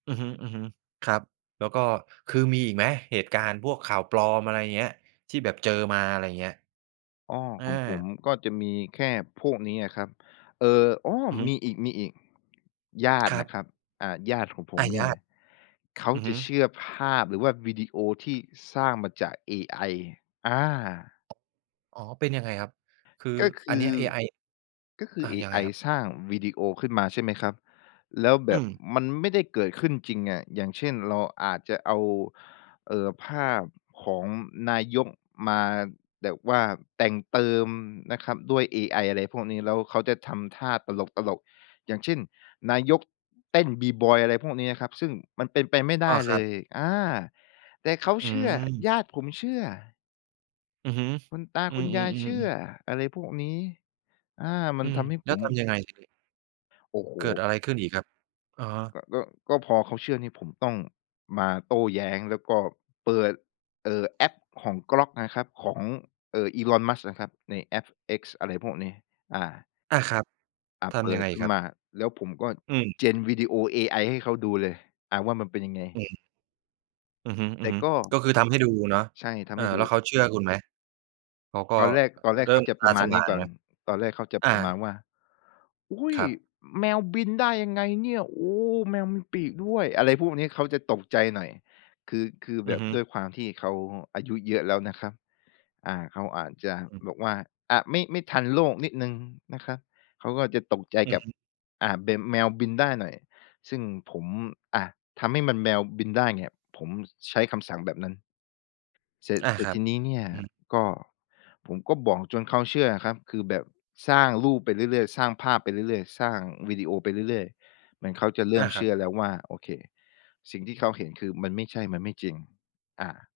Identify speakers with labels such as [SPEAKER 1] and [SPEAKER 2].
[SPEAKER 1] อือฮึ ๆ ครับ แล้วก็ คือมีอีกไหม เหตุการณ์พวกข่าวปลอม อะไรอย่างเงี้ย ที่แบบเจอมา อะไรอย่างเงี้ย?
[SPEAKER 2] อ้อ
[SPEAKER 1] เออ
[SPEAKER 2] ของผมก็จะมีแค่พวกนี้อะครับ เออ อ้อ
[SPEAKER 1] อือฮ
[SPEAKER 2] ม
[SPEAKER 1] ึ
[SPEAKER 2] ีอีก ๆ ญาต
[SPEAKER 1] ค
[SPEAKER 2] ิ
[SPEAKER 1] ร
[SPEAKER 2] น
[SPEAKER 1] ั
[SPEAKER 2] ะ
[SPEAKER 1] บ
[SPEAKER 2] ครับ อ่า ญาติของผ
[SPEAKER 1] ไอ
[SPEAKER 2] มเ
[SPEAKER 1] ย
[SPEAKER 2] นี่
[SPEAKER 1] ะ
[SPEAKER 2] ย เขา
[SPEAKER 1] อือ
[SPEAKER 2] จ
[SPEAKER 1] ฮึ
[SPEAKER 2] ะเชื่อภาพ หรือว่าวิดีโอที่สร้างมาจากเอไอ อา
[SPEAKER 1] อ๋อ เป็นยังไงครับ คือ
[SPEAKER 2] ก็ค
[SPEAKER 1] อัน
[SPEAKER 2] ื
[SPEAKER 1] นี้
[SPEAKER 2] อ
[SPEAKER 1] เอไอ
[SPEAKER 2] ก็คื
[SPEAKER 1] อ
[SPEAKER 2] อ
[SPEAKER 1] า
[SPEAKER 2] เอ
[SPEAKER 1] ยังไ
[SPEAKER 2] ไอ
[SPEAKER 1] งครับ?
[SPEAKER 2] สร้างวีดีโอขึ้นมา ใช่ไหมครับ แล้วแบ
[SPEAKER 1] อ
[SPEAKER 2] บ
[SPEAKER 1] ืม
[SPEAKER 2] มันไม่ได้เกิดขึ้นจริงอะ อย่างเช่น เราอาจจะเอา เอ่อ ภาพ ของนายกมาแบบว่าแต่งเติมนะครับด้วยเอไอ อะไรพวกนี้ แล้วเขาจะทำท่าตลก ๆ อย่างเช่น นายก เต้น b-boy อะไรพวกนี้นะครับ ซึ่งมันเป็นไปไม่ได
[SPEAKER 1] อ๋
[SPEAKER 2] ้
[SPEAKER 1] อ ค
[SPEAKER 2] เ
[SPEAKER 1] ร
[SPEAKER 2] ล
[SPEAKER 1] ับ
[SPEAKER 2] ย อ่า แต่เขา
[SPEAKER 1] อื
[SPEAKER 2] เชื่อ
[SPEAKER 1] ม
[SPEAKER 2] ญาติผมเชื่อ
[SPEAKER 1] อือฮึ
[SPEAKER 2] คุณตา
[SPEAKER 1] อื
[SPEAKER 2] คุ
[SPEAKER 1] อ
[SPEAKER 2] ณยายเชื่
[SPEAKER 1] ๆ
[SPEAKER 2] อ
[SPEAKER 1] ๆ ๆ
[SPEAKER 2] อะไรพวกนี้ อา มั
[SPEAKER 1] อ
[SPEAKER 2] น
[SPEAKER 1] ื
[SPEAKER 2] ท
[SPEAKER 1] ม
[SPEAKER 2] ำให้
[SPEAKER 1] แ
[SPEAKER 2] ผ
[SPEAKER 1] ล้ว
[SPEAKER 2] ม
[SPEAKER 1] ทำยังไงทีนี้?
[SPEAKER 2] โอ้โ
[SPEAKER 1] เกิด
[SPEAKER 2] ฮ!
[SPEAKER 1] อะไรขึ้นอีกครับ? อะฮะ
[SPEAKER 2] ก็ ก็ ก็พอเขาเชื่อนี่ผมต้องมาโต้แย้ง แล้วก็เปิด เอ่อ แอปของ Grok นะครับ ของ เอ่อ Elon Musk นะครับ ในแอป X อะไรพวกนี้ อ่า
[SPEAKER 1] อา ครับ
[SPEAKER 2] อา
[SPEAKER 1] ท
[SPEAKER 2] เป
[SPEAKER 1] ำย
[SPEAKER 2] ิ
[SPEAKER 1] ัง
[SPEAKER 2] ด
[SPEAKER 1] ไง
[SPEAKER 2] ขึ้
[SPEAKER 1] ค
[SPEAKER 2] น
[SPEAKER 1] รับ?
[SPEAKER 2] มา แล้วผมก็
[SPEAKER 1] อืม
[SPEAKER 2] gen วีดีโอเอไอให้เขาดูเลย อา ว่ามันเป็นยังไง
[SPEAKER 1] อืม อือฮึ
[SPEAKER 2] แต่ก
[SPEAKER 1] ๆ
[SPEAKER 2] ็
[SPEAKER 1] ก็คือทำให้ดูเนาะ
[SPEAKER 2] ใช่ ท
[SPEAKER 1] เอ
[SPEAKER 2] ำใ
[SPEAKER 1] อ
[SPEAKER 2] ห้ดู
[SPEAKER 1] แล้วเขาเชื่อคุณไหม? เขาก็
[SPEAKER 2] ตอนแรก
[SPEAKER 1] อ
[SPEAKER 2] ตอนแร
[SPEAKER 1] เ
[SPEAKER 2] ก
[SPEAKER 1] ริ่
[SPEAKER 2] เขา
[SPEAKER 1] ม
[SPEAKER 2] จะ
[SPEAKER 1] ต
[SPEAKER 2] ป
[SPEAKER 1] า
[SPEAKER 2] ระม
[SPEAKER 1] ส
[SPEAKER 2] าณ
[SPEAKER 1] ว
[SPEAKER 2] นี
[SPEAKER 1] ่
[SPEAKER 2] ้
[SPEAKER 1] าง
[SPEAKER 2] ก่
[SPEAKER 1] น
[SPEAKER 2] อ
[SPEAKER 1] ไห
[SPEAKER 2] น
[SPEAKER 1] ม?
[SPEAKER 2] ตอนแรกเขาจะ
[SPEAKER 1] อา
[SPEAKER 2] ประมาณว่า "อุ้ย!
[SPEAKER 1] ครับ
[SPEAKER 2] แมวบินได้ยังไงเนี่ย โอ้! แมวมีปีกด้วย" อะไรพวกนี้ เขาจะตกใจหน่อย คือ คือแ
[SPEAKER 1] อ
[SPEAKER 2] บ
[SPEAKER 1] ือ
[SPEAKER 2] บ
[SPEAKER 1] ฮึ
[SPEAKER 2] ด้วยความที่เขาอายุเยอะแล้วนะครับ อา เขาอาจจะ
[SPEAKER 1] อืม
[SPEAKER 2] บอกว่า อา ไม่ ไม่ทันโลกนิดหนึ่งนะครับ เขาก็จะตกใจ
[SPEAKER 1] อื
[SPEAKER 2] ก
[SPEAKER 1] อ
[SPEAKER 2] ับ
[SPEAKER 1] ฮึ
[SPEAKER 2] อ่า แบบแมวบินได้หน่อย ซึ่งผม อา ทำให้มัน แมวบินได้เนี่ย ผมใช้คำสั่งแบบนั้น เสร็จ
[SPEAKER 1] อา
[SPEAKER 2] เสร็
[SPEAKER 1] ค
[SPEAKER 2] จ
[SPEAKER 1] รั
[SPEAKER 2] ท
[SPEAKER 1] บ
[SPEAKER 2] ีนี้เนี่ย
[SPEAKER 1] อืม
[SPEAKER 2] ก็ ผมก็บอกจนเขาเชื่อครับ คือแบบสร้างรูปไปเรื่อย ๆ สร้างภาพไปเรื่อย ๆ สร้างวิดีโอไปเรื่อย ๆ เหมือนเขาจะเริ
[SPEAKER 1] อ
[SPEAKER 2] ่
[SPEAKER 1] า
[SPEAKER 2] ม
[SPEAKER 1] ค
[SPEAKER 2] เช
[SPEAKER 1] รั
[SPEAKER 2] ื
[SPEAKER 1] บ
[SPEAKER 2] ่อแล้วว่า โอเค สิ่งที่เขาเห็นคือมันไม่ใช่ มันไม่จริง อา